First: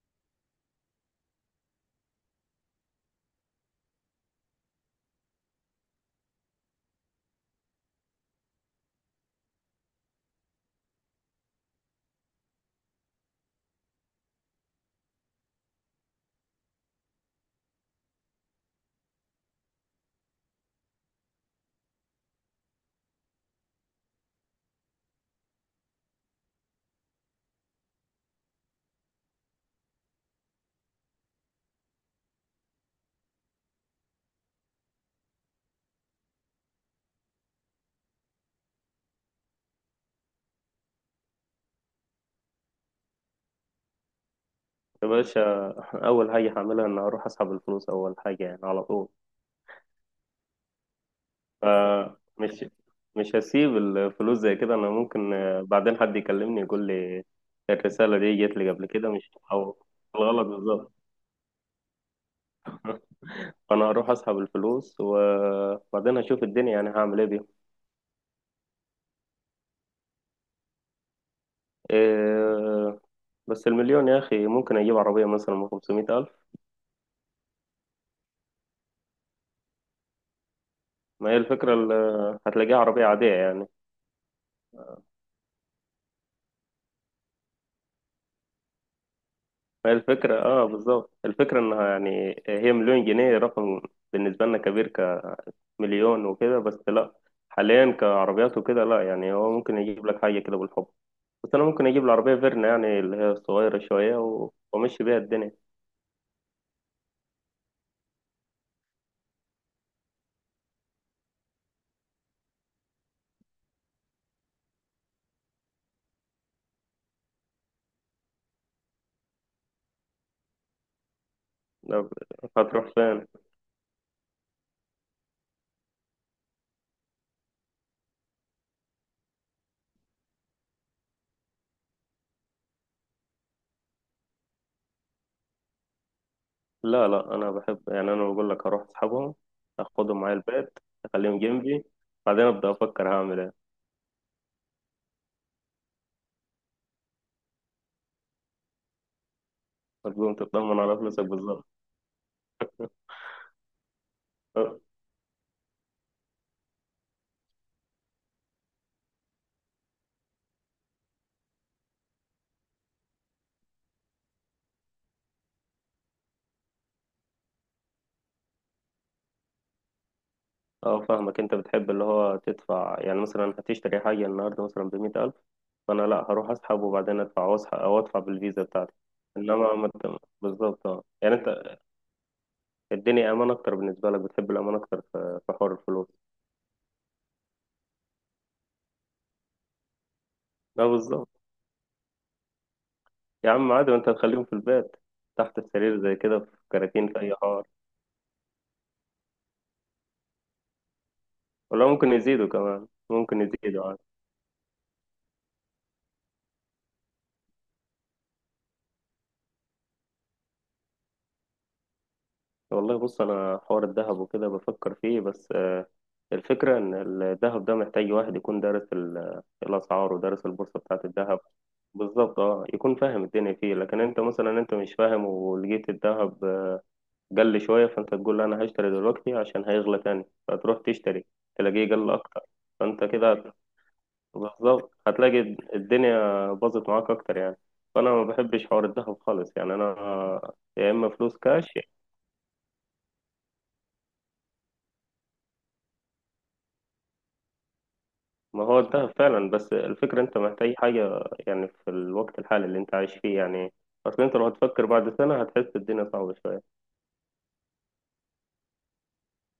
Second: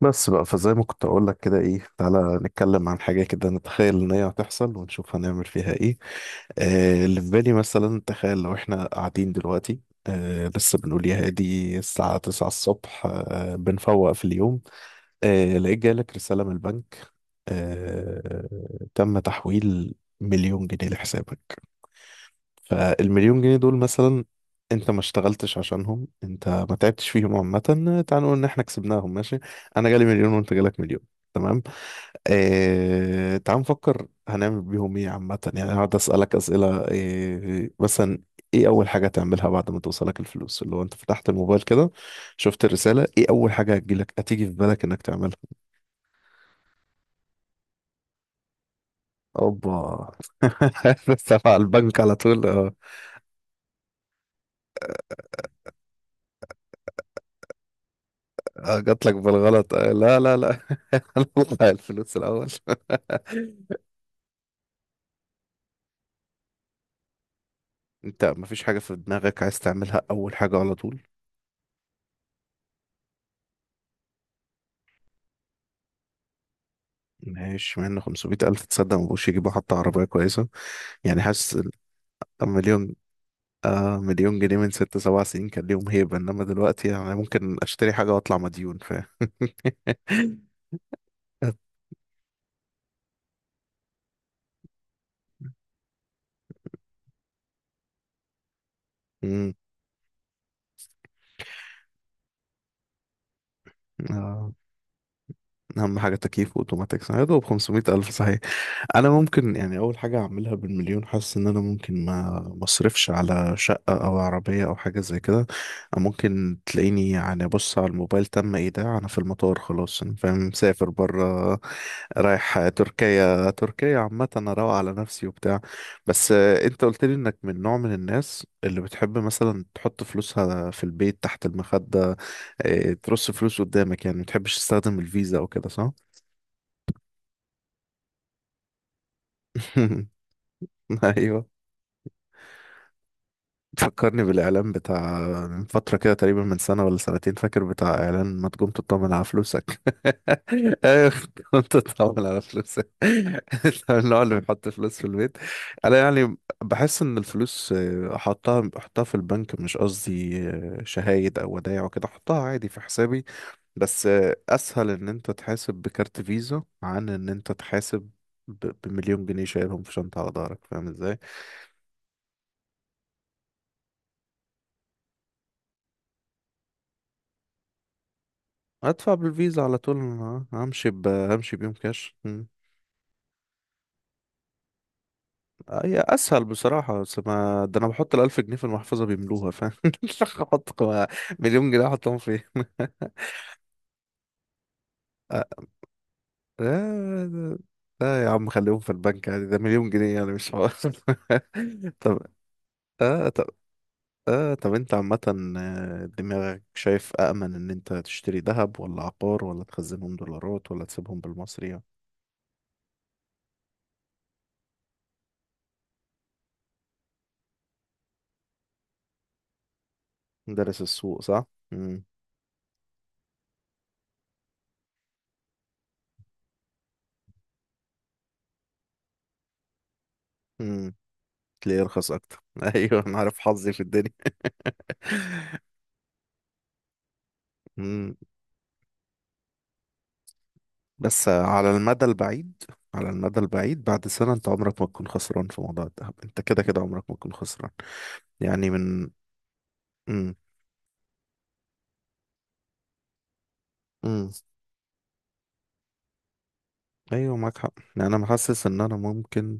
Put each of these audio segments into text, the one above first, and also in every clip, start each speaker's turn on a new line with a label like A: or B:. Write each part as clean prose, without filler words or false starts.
A: بس بقى، فزي ما كنت اقول لك كده، ايه، تعالى نتكلم عن حاجه كده، نتخيل ان هي هتحصل ونشوف هنعمل فيها ايه. اللي في بالي مثلا، تخيل لو احنا قاعدين دلوقتي. لسه بنقول يا هادي، الساعه 9 الصبح، بنفوق في اليوم. لقيت جالك رساله من البنك، تم تحويل مليون جنيه لحسابك. فالمليون جنيه دول مثلا، انت ما اشتغلتش عشانهم، انت ما تعبتش فيهم، عامة تعال نقول ان احنا كسبناهم، ماشي. انا جالي مليون وانت جالك مليون، تمام. اه... تعال نفكر هنعمل بيهم ايه، عامة يعني هقعد اسألك اسئلة مثلا ايه اول حاجة تعملها بعد ما توصلك الفلوس، اللي هو انت فتحت الموبايل كده، شفت الرسالة، ايه اول حاجة هتجيلك، هتيجي في بالك انك
B: يا
A: تعملها؟
B: باشا، أول حاجة هعملها إن أروح أسحب الفلوس. أول حاجة يعني على طول.
A: اوبا. بس على البنك على طول،
B: فمش
A: آه.
B: مش هسيب الفلوس زي كده. أنا ممكن بعدين حد يكلمني يقول لي الرسالة دي جت لي
A: اه،
B: قبل
A: جات
B: كده،
A: لك
B: مش
A: بالغلط
B: أو
A: آه، لا لا
B: الغلط
A: لا.
B: بالظبط.
A: هنطلع الفلوس الاول.
B: فأنا هروح أسحب الفلوس وبعدين هشوف الدنيا، يعني هعمل إيه بيهم.
A: انت مفيش حاجه في دماغك عايز تعملها اول حاجه على طول؟
B: إيه، بس المليون يا أخي، ممكن أجيب عربية مثلا من 500 ألف.
A: ماشي، مع ان 500 الف، تصدق، مبقوش يجيبوا حتى عربيه كويسه، يعني
B: ما هي
A: حاسس إن
B: الفكرة هتلاقيها
A: مليون
B: عربية عادية يعني.
A: آه مليون جنيه من ست سبع سنين كان ليهم هيبه، انما دلوقتي يعني ممكن اشتري حاجه واطلع مديون، فاهم؟
B: ما هي الفكرة بالظبط، الفكرة انها يعني هي مليون جنيه، رقم بالنسبة لنا كبير، مليون وكده بس لا. حاليا كعربيات وكده لا، يعني هو
A: أمم،
B: ممكن يجيب لك حاجة كده بالحب، بس أنا ممكن أجيب العربية فيرنا، يعني اللي هي الصغيرة شوية،
A: آه.
B: وأمشي بيها الدنيا.
A: اهم حاجه تكييف واوتوماتيك، يا دوب 500 الف، صحيح. انا ممكن يعني اول حاجه اعملها بالمليون، حاسس ان انا ممكن ما مصرفش على شقه او عربيه او حاجه زي كده. أو ممكن تلاقيني يعني، بص على الموبايل تم ايداع، انا في المطار خلاص، انا فاهم، مسافر بره،
B: لا،
A: رايح
B: هتروح فين؟
A: تركيا. تركيا عامه انا روق على نفسي وبتاع. بس انت قلت لي انك من نوع من الناس اللي بتحب مثلا تحط فلوسها في البيت تحت المخده، ترص فلوس قدامك يعني، ما بتحبش تستخدم الفيزا او كده، صح؟
B: لا لا، أنا بحب يعني، أنا بقول لك هروح أصحابهم، أخدهم معايا البيت، أخليهم
A: ايوه،
B: جنبي، بعدين أبدأ أفكر هعمل إيه.
A: تفكرني بالإعلان بتاع من فترة كده، تقريبا من سنة ولا سنتين، فاكر بتاع إعلان ما تقوم تطمن على فلوسك.
B: هتقوم تطمن على
A: أيوة،
B: فلوسك
A: تقوم
B: بالظبط.
A: تطمن على فلوسك. أنت من النوع اللي بيحط
B: أه
A: فلوس في البيت. أنا يعني بحس إن الفلوس أحطها في البنك، مش قصدي شهايد أو ودايع وكده، أحطها عادي في حسابي. بس أسهل إن أنت تحاسب بكارت فيزا عن إن أنت تحاسب بمليون جنيه شايلهم في شنطة على ظهرك، فاهم إزاي؟
B: فاهمك، أنت بتحب اللي هو تدفع، يعني مثلا هتشتري حاجة النهاردة مثلا بمية ألف. ما انا لا، هروح اسحب وبعدين ادفع، او اسحب او ادفع بالفيزا بتاعتي.
A: ادفع بالفيزا
B: انما
A: على
B: ما
A: طول،
B: أنت-
A: أنا
B: بالظبط اه، يعني
A: همشي بيهم
B: انت
A: كاش. مم.
B: الدنيا امان اكتر بالنسبه لك، بتحب الامان اكتر في حوار
A: هي
B: الفلوس.
A: اسهل بصراحه، بس ما ده انا بحط الالف جنيه في المحفظه بيملوها، فاهم؟ احط
B: لا بالظبط،
A: مليون جنيه احطهم فين؟
B: يا عم عادي، ما انت هتخليهم في البيت
A: لا
B: تحت السرير زي كده، في كراتين، في اي
A: لا
B: حوار.
A: لا، يا عم خليهم في البنك عادي، ده مليون جنيه يعني، مش حوار.
B: ولا ممكن
A: طب
B: يزيدوا كمان،
A: اه
B: ممكن
A: طب
B: يزيدوا عادي.
A: اه طب انت عامة، دماغك شايف أأمن إن أنت تشتري ذهب، ولا عقار، ولا تخزنهم دولارات، ولا تسيبهم بالمصري يعني؟
B: والله بص، انا حوار الذهب وكده بفكر فيه، بس الفكرة إن الذهب ده محتاج واحد يكون دارس الأسعار ودارس البورصة
A: دارس
B: بتاعة
A: السوق
B: الذهب.
A: صح؟ مم.
B: بالظبط اه، يكون فاهم الدنيا فيه، لكن انت مثلا انت مش فاهم، ولقيت الذهب قل شوية، فانت تقول لا، انا هشتري دلوقتي عشان هيغلى تاني، فتروح
A: مم.
B: تشتري
A: تلاقيه
B: تلاقيه قل
A: يرخص
B: أكتر.
A: اكتر.
B: فانت
A: ايوه، انا عارف
B: كده
A: حظي في الدنيا.
B: بالظبط هتلاقي الدنيا باظت معاك أكتر يعني. فأنا
A: مم.
B: ما بحبش حوار الذهب خالص يعني، أنا يا إما
A: بس
B: فلوس
A: على
B: كاش.
A: المدى البعيد على المدى البعيد بعد سنة انت عمرك ما تكون خسران في موضوع الذهب، انت كده كده عمرك ما تكون خسران،
B: ما
A: يعني
B: هو
A: من.
B: انتهى فعلا، بس الفكرة
A: مم.
B: انت محتاج حاجة يعني في الوقت الحالي اللي انت عايش فيه يعني. اصل
A: مم.
B: انت لو هتفكر بعد سنة هتحس الدنيا صعبة شوية.
A: ايوه، معاك حق، يعني انا محسس ان انا ممكن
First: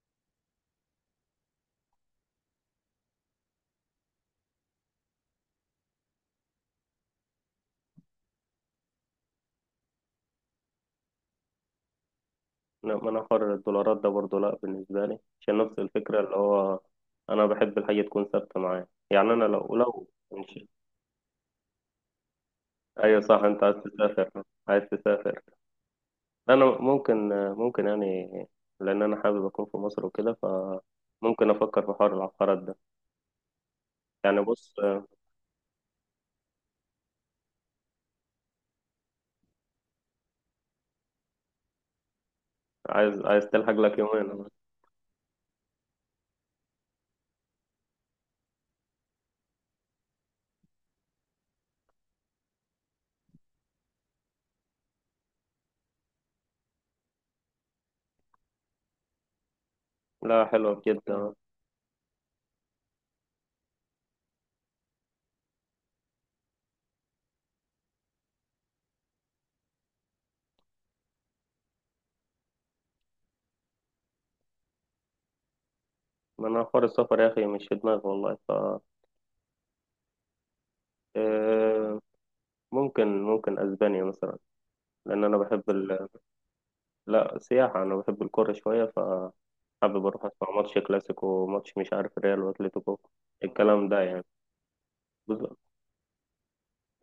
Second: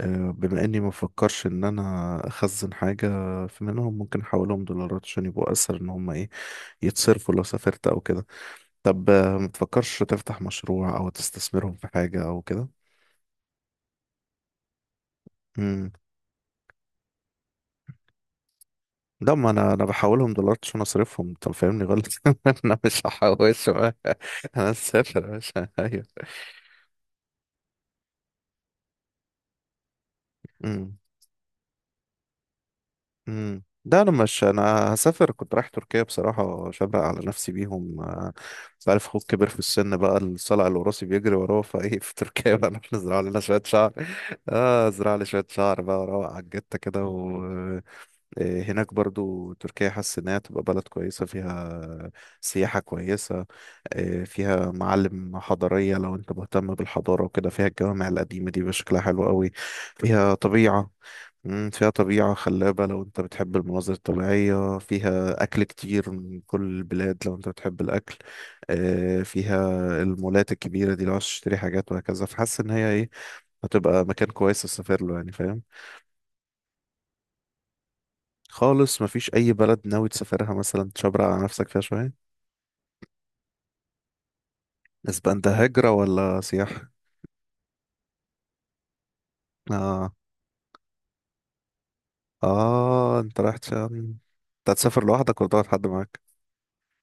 A: بما اني ما فكرش ان انا اخزن حاجة، في منهم ممكن احولهم دولارات عشان يبقوا اسهل ان هم ايه، يتصرفوا لو سافرت او كده. طب، ما تفكرش تفتح مشروع او تستثمرهم في حاجة او كده؟
B: لا، ما انا حر. الدولارات ده برضه لا بالنسبة لي، عشان نفس الفكرة، اللي هو انا بحب الحاجة تكون ثابتة معايا. يعني
A: ده
B: انا
A: ما انا
B: لو
A: انا
B: لو
A: بحولهم دولارات
B: مش-
A: عشان اصرفهم، انت فاهمني غلط. انا مش
B: ايوه صح، انت
A: هحوشهم.
B: عايز تسافر
A: انا
B: عايز
A: مسافر يا
B: تسافر،
A: باشا،
B: انا ممكن يعني لان انا حابب اكون في مصر وكده،
A: ايوه.
B: فممكن افكر في حوار العقارات ده.
A: ده انا
B: يعني
A: مش
B: بص،
A: هسافر، كنت رايح تركيا بصراحه، شبق على نفسي بيهم، آه. انت عارف اخوك كبر في السن بقى، الصلع الوراثي بيجري وراه، فايه في تركيا بقى؟ نروح نزرع
B: عايز
A: لنا
B: عايز
A: شويه
B: تلحق
A: شعر.
B: لك يومين.
A: اه، ازرع لي شويه شعر بقى، وروق على الجته كده، و هناك برضو تركيا حاسس انها تبقى بلد كويسه، فيها سياحه كويسه، فيها معالم حضاريه لو انت مهتم بالحضاره وكده، فيها الجوامع القديمه دي بشكلها حلو قوي، فيها
B: لا حلوة
A: طبيعه.
B: جدا.
A: فيها طبيعة خلابة لو انت بتحب المناظر الطبيعية، فيها أكل كتير من كل البلاد لو انت بتحب الأكل، فيها المولات الكبيرة دي لو عايز تشتري حاجات وهكذا، فحاسس إن هي ايه، هتبقى مكان كويس تسافر له، يعني فاهم.
B: ما انا حوار السفر يا اخي مش في دماغي والله. ف
A: خالص، مفيش أي بلد ناوي تسافرها مثلا تشبرق على نفسك فيها
B: آه،
A: شوية؟
B: ممكن اسبانيا مثلا، لان انا
A: اسبان ده
B: بحب
A: هجرة ولا سياحة؟
B: لا سياحه، انا بحب الكوره شويه، فحابب
A: آه،
B: اروح اسمع ماتش كلاسيكو وماتش مش عارف ريال واتليتيكو،
A: آه، انت رايح عشان
B: الكلام ده يعني.
A: انت هتسافر لوحدك ولا
B: بالظبط
A: تاخد حد معاك؟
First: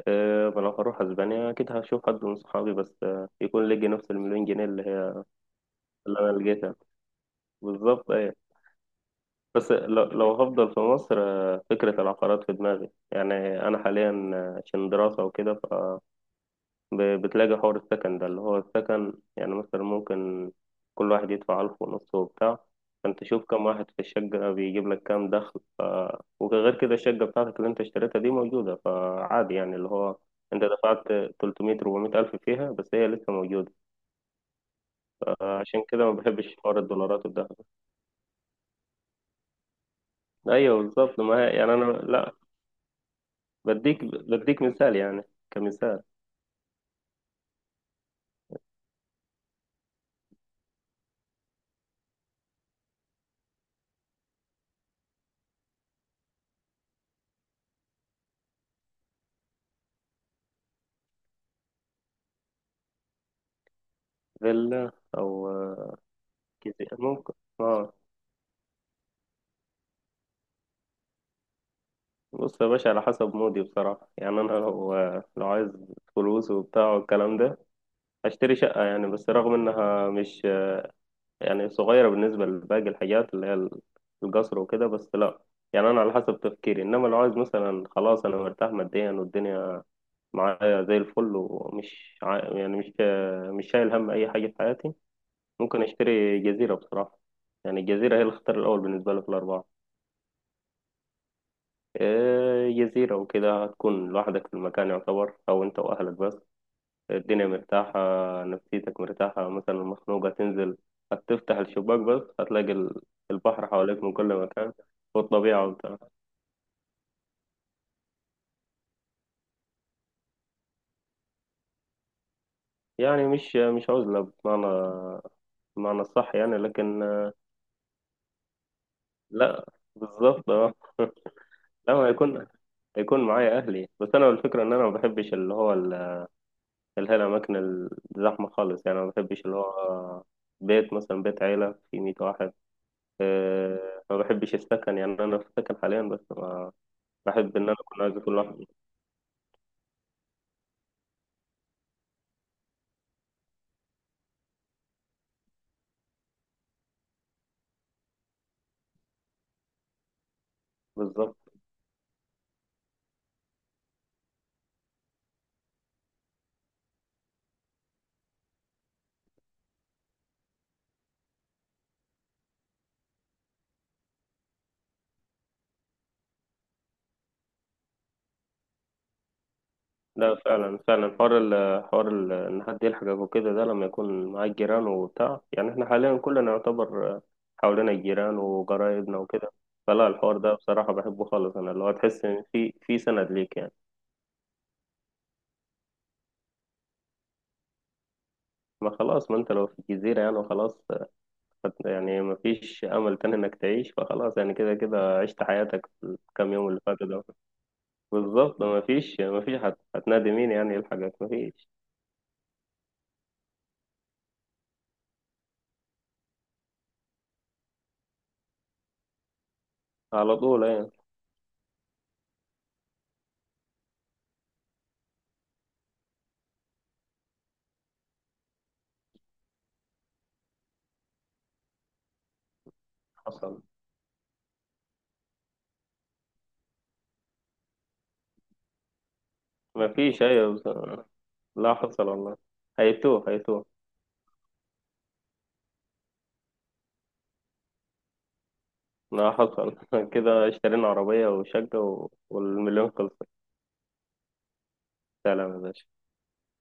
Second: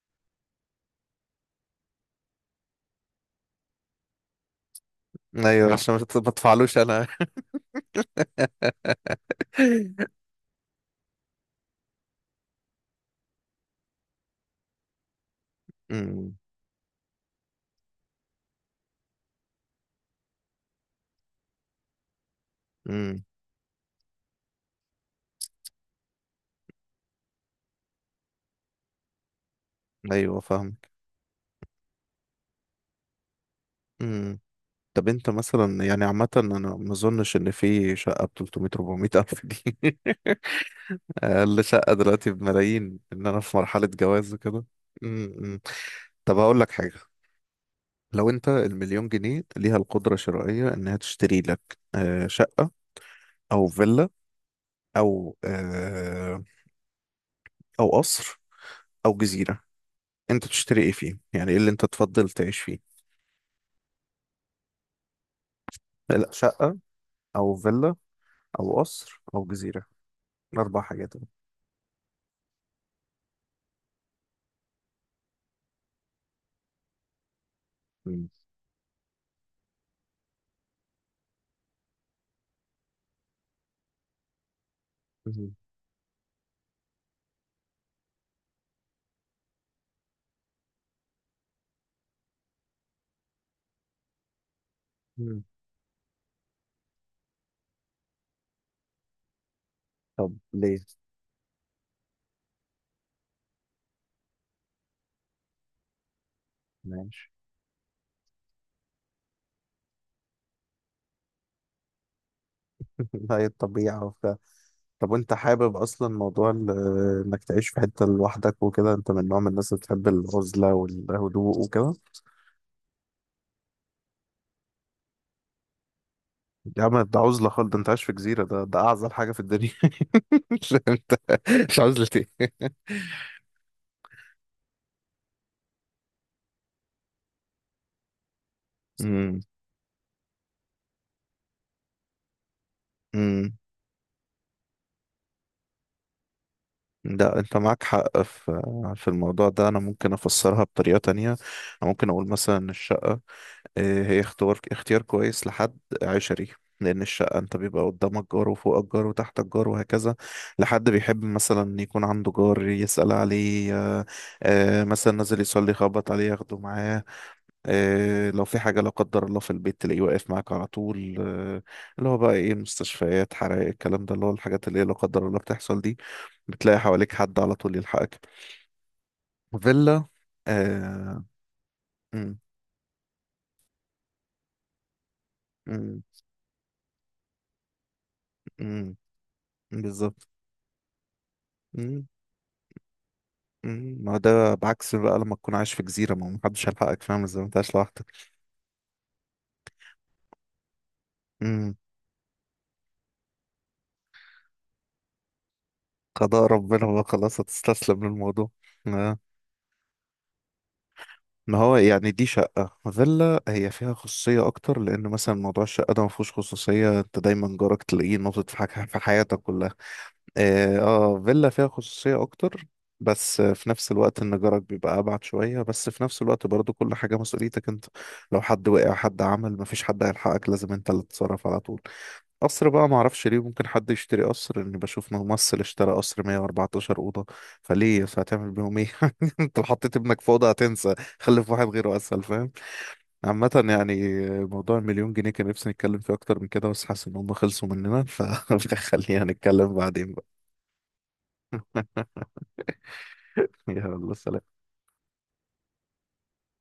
B: أه، ما لو هروح اسبانيا اكيد هشوف حد من صحابي، بس يكون لقي نفس المليون جنيه اللي هي
A: أيوة، عشان ما
B: اللي انا لقيتها.
A: تدفعلوش أنا.
B: بالظبط ايه، بس لو هفضل في مصر فكره العقارات في دماغي يعني. انا حاليا عشان دراسه وكده
A: مم،
B: بتلاقي حوار السكن ده، اللي هو السكن يعني مثلا ممكن كل واحد يدفع ألف ونص وبتاع.
A: مم،
B: فأنت شوف كم واحد في الشقة، بيجيب لك كام دخل. وغير كده الشقة بتاعتك اللي أنت اشتريتها دي موجودة، فعادي يعني اللي هو
A: أيوة
B: أنت
A: فاهم.
B: دفعت تلتمية ربعمية ألف فيها، بس هي لسه موجودة.
A: امم طب انت
B: فعشان
A: مثلا
B: كده
A: يعني
B: ما
A: عامة،
B: بحبش
A: انا
B: حوار
A: ما
B: الدولارات
A: اظنش ان
B: والدهب.
A: في شقة ب 300 400 الف دي.
B: أيوه بالظبط، ما هي
A: اقل
B: يعني أنا
A: شقة دلوقتي
B: لا،
A: بملايين، ان انا في مرحلة
B: بديك
A: جواز
B: بديك
A: وكده.
B: مثال يعني،
A: امم
B: كمثال.
A: طب، هقول لك حاجة. لو انت المليون جنيه ليها القدرة الشرائية انها تشتري لك، شقة او فيلا او او قصر او جزيرة، انت تشتري ايه فيه؟ يعني ايه اللي انت تفضل تعيش فيه؟
B: فيلا أو
A: لا شقة،
B: كده ممكن.
A: او
B: اه،
A: فيلا، او قصر او جزيرة، اربع حاجات.
B: بص يا باشا، على حسب مودي بصراحة. يعني أنا لو عايز فلوس وبتاع والكلام ده، هشتري شقة يعني، بس رغم إنها مش يعني صغيرة بالنسبة لباقي الحاجات اللي هي القصر وكده، بس لأ. يعني أنا على حسب تفكيري، إنما لو عايز مثلا خلاص، أنا مرتاح ماديا والدنيا معايا زي الفل، يعني مش شايل هم أي حاجة في حياتي،
A: مم.
B: ممكن أشتري جزيرة بصراحة. يعني الجزيرة هي الاختيار الأول بالنسبة لي في الأربعة.
A: طب ليه؟
B: جزيرة وكده، هتكون لوحدك في المكان يعتبر، أو أنت وأهلك بس.
A: ماشي.
B: الدنيا مرتاحة، نفسيتك مرتاحة، مثلا مخنوقة تنزل، هتفتح الشباك بس هتلاقي
A: هي
B: البحر حواليك
A: الطبيعة
B: من كل
A: وبتاع.
B: مكان.
A: طب، وانت
B: والطبيعة
A: حابب
B: وبتاع،
A: اصلا موضوع انك تعيش في حتة لوحدك وكده؟ انت من نوع من الناس اللي بتحب العزلة والهدوء وكده؟
B: يعني مش عزلة بمعنى الصح، يعني
A: يا عم
B: لكن
A: ده عزلة خالص، ده انت عايش في جزيرة، ده اعزل حاجة في
B: لا
A: الدنيا.
B: بالظبط
A: مش
B: اه
A: انت؟ مش
B: لا،
A: عزلة
B: ما يكون
A: ايه؟
B: يكون معايا أهلي بس. أنا الفكرة إن أنا ما بحبش اللي هو اللي هي الأماكن الزحمة خالص، يعني ما
A: امم
B: بحبش اللي هو بيت، مثلا بيت عيلة فيه 100 واحد.
A: امم
B: ما بحبش السكن، يعني أنا في سكن حاليا، بس
A: لا انت
B: بحب ان انا
A: معاك
B: اكون
A: حق
B: عازف
A: في
B: لوحدي.
A: في الموضوع ده، انا ممكن افسرها بطريقة تانية، انا ممكن اقول مثلا إن الشقة هي اختيار كويس لحد عشري، لأن الشقة أنت بيبقى قدامك جار وفوقك جار وتحتك جار وهكذا، لحد بيحب
B: بالظبط،
A: مثلا يكون عنده جار يسأل عليه، آه، مثلا نازل يصلي يخبط عليه ياخده معاه، لو في حاجة لا قدر الله في البيت تلاقيه واقف معاك على طول، اللي هو بقى إيه، المستشفيات، حرائق، الكلام ده، اللي هو الحاجات اللي هي لا قدر الله بتحصل دي، بتلاقي حواليك حد على طول يلحقك. فيلا.
B: لا فعلا فعلا،
A: آه،
B: حوار ال حوار ال
A: مم،
B: ان حد يلحقك وكده، ده لما يكون معاك جيران وبتاع. يعني احنا
A: مم،
B: حاليا كلنا يعتبر حوالينا الجيران
A: مم،
B: وقرايبنا وكده، فلا
A: بالظبط.
B: الحوار ده بصراحة بحبه خالص. انا اللي هو تحس ان في سند ليك يعني.
A: مم. ما هو ده بعكس بقى، لما تكون عايش في جزيرة ما هو محدش هيلحقك، فاهم ازاي؟ ما انت عايش لوحدك.
B: ما خلاص، ما انت لو في جزيرة يعني وخلاص،
A: مم.
B: يعني ما فيش امل تاني انك تعيش، فخلاص يعني كده كده عشت حياتك في
A: قضاء
B: الكام يوم اللي
A: ربنا بقى،
B: فاتوا ده.
A: خلاص هتستسلم للموضوع.
B: بالظبط، ما فيش
A: آه،
B: ما فيش هتنادي مين يعني يلحقك؟ ما
A: ما
B: فيش
A: هو يعني دي شقة، فيلا هي فيها خصوصية أكتر، لأن مثلا موضوع الشقة ده ما فيهوش خصوصية، أنت دايما جارك تلاقيه ناطط في حاجة في حياتك كلها.
B: على طول
A: اه،
B: يعني.
A: فيلا فيها خصوصية أكتر، بس في نفس الوقت ان جارك بيبقى ابعد شويه، بس في نفس الوقت برضو كل حاجه مسؤوليتك انت، لو حد وقع، حد عمل، مفيش حد هيلحقك، لازم انت اللي تتصرف على طول. قصر بقى معرفش ليه
B: حصل،
A: ممكن حد يشتري قصر، اني بشوف ممثل اشترى قصر 114 اوضه، فليه بس؟ هتعمل بيهم ايه؟ انت لو
B: ما
A: حطيت ابنك
B: فيش
A: في اوضه
B: أيوة، بس
A: هتنسى، خلف واحد
B: لا
A: غيره
B: حصل
A: اسهل،
B: والله،
A: فاهم؟
B: هيتوه
A: عامه
B: هيتوه.
A: يعني، موضوع المليون جنيه كان نفسي نتكلم فيه اكتر من كده، بس حاسس ان هم خلصوا مننا، فخلينا
B: لا
A: نتكلم
B: حصل
A: بعدين بقى.
B: كده اشترينا عربية وشقة والمليون خلص.
A: يلا سلام.
B: سلام يا باشا.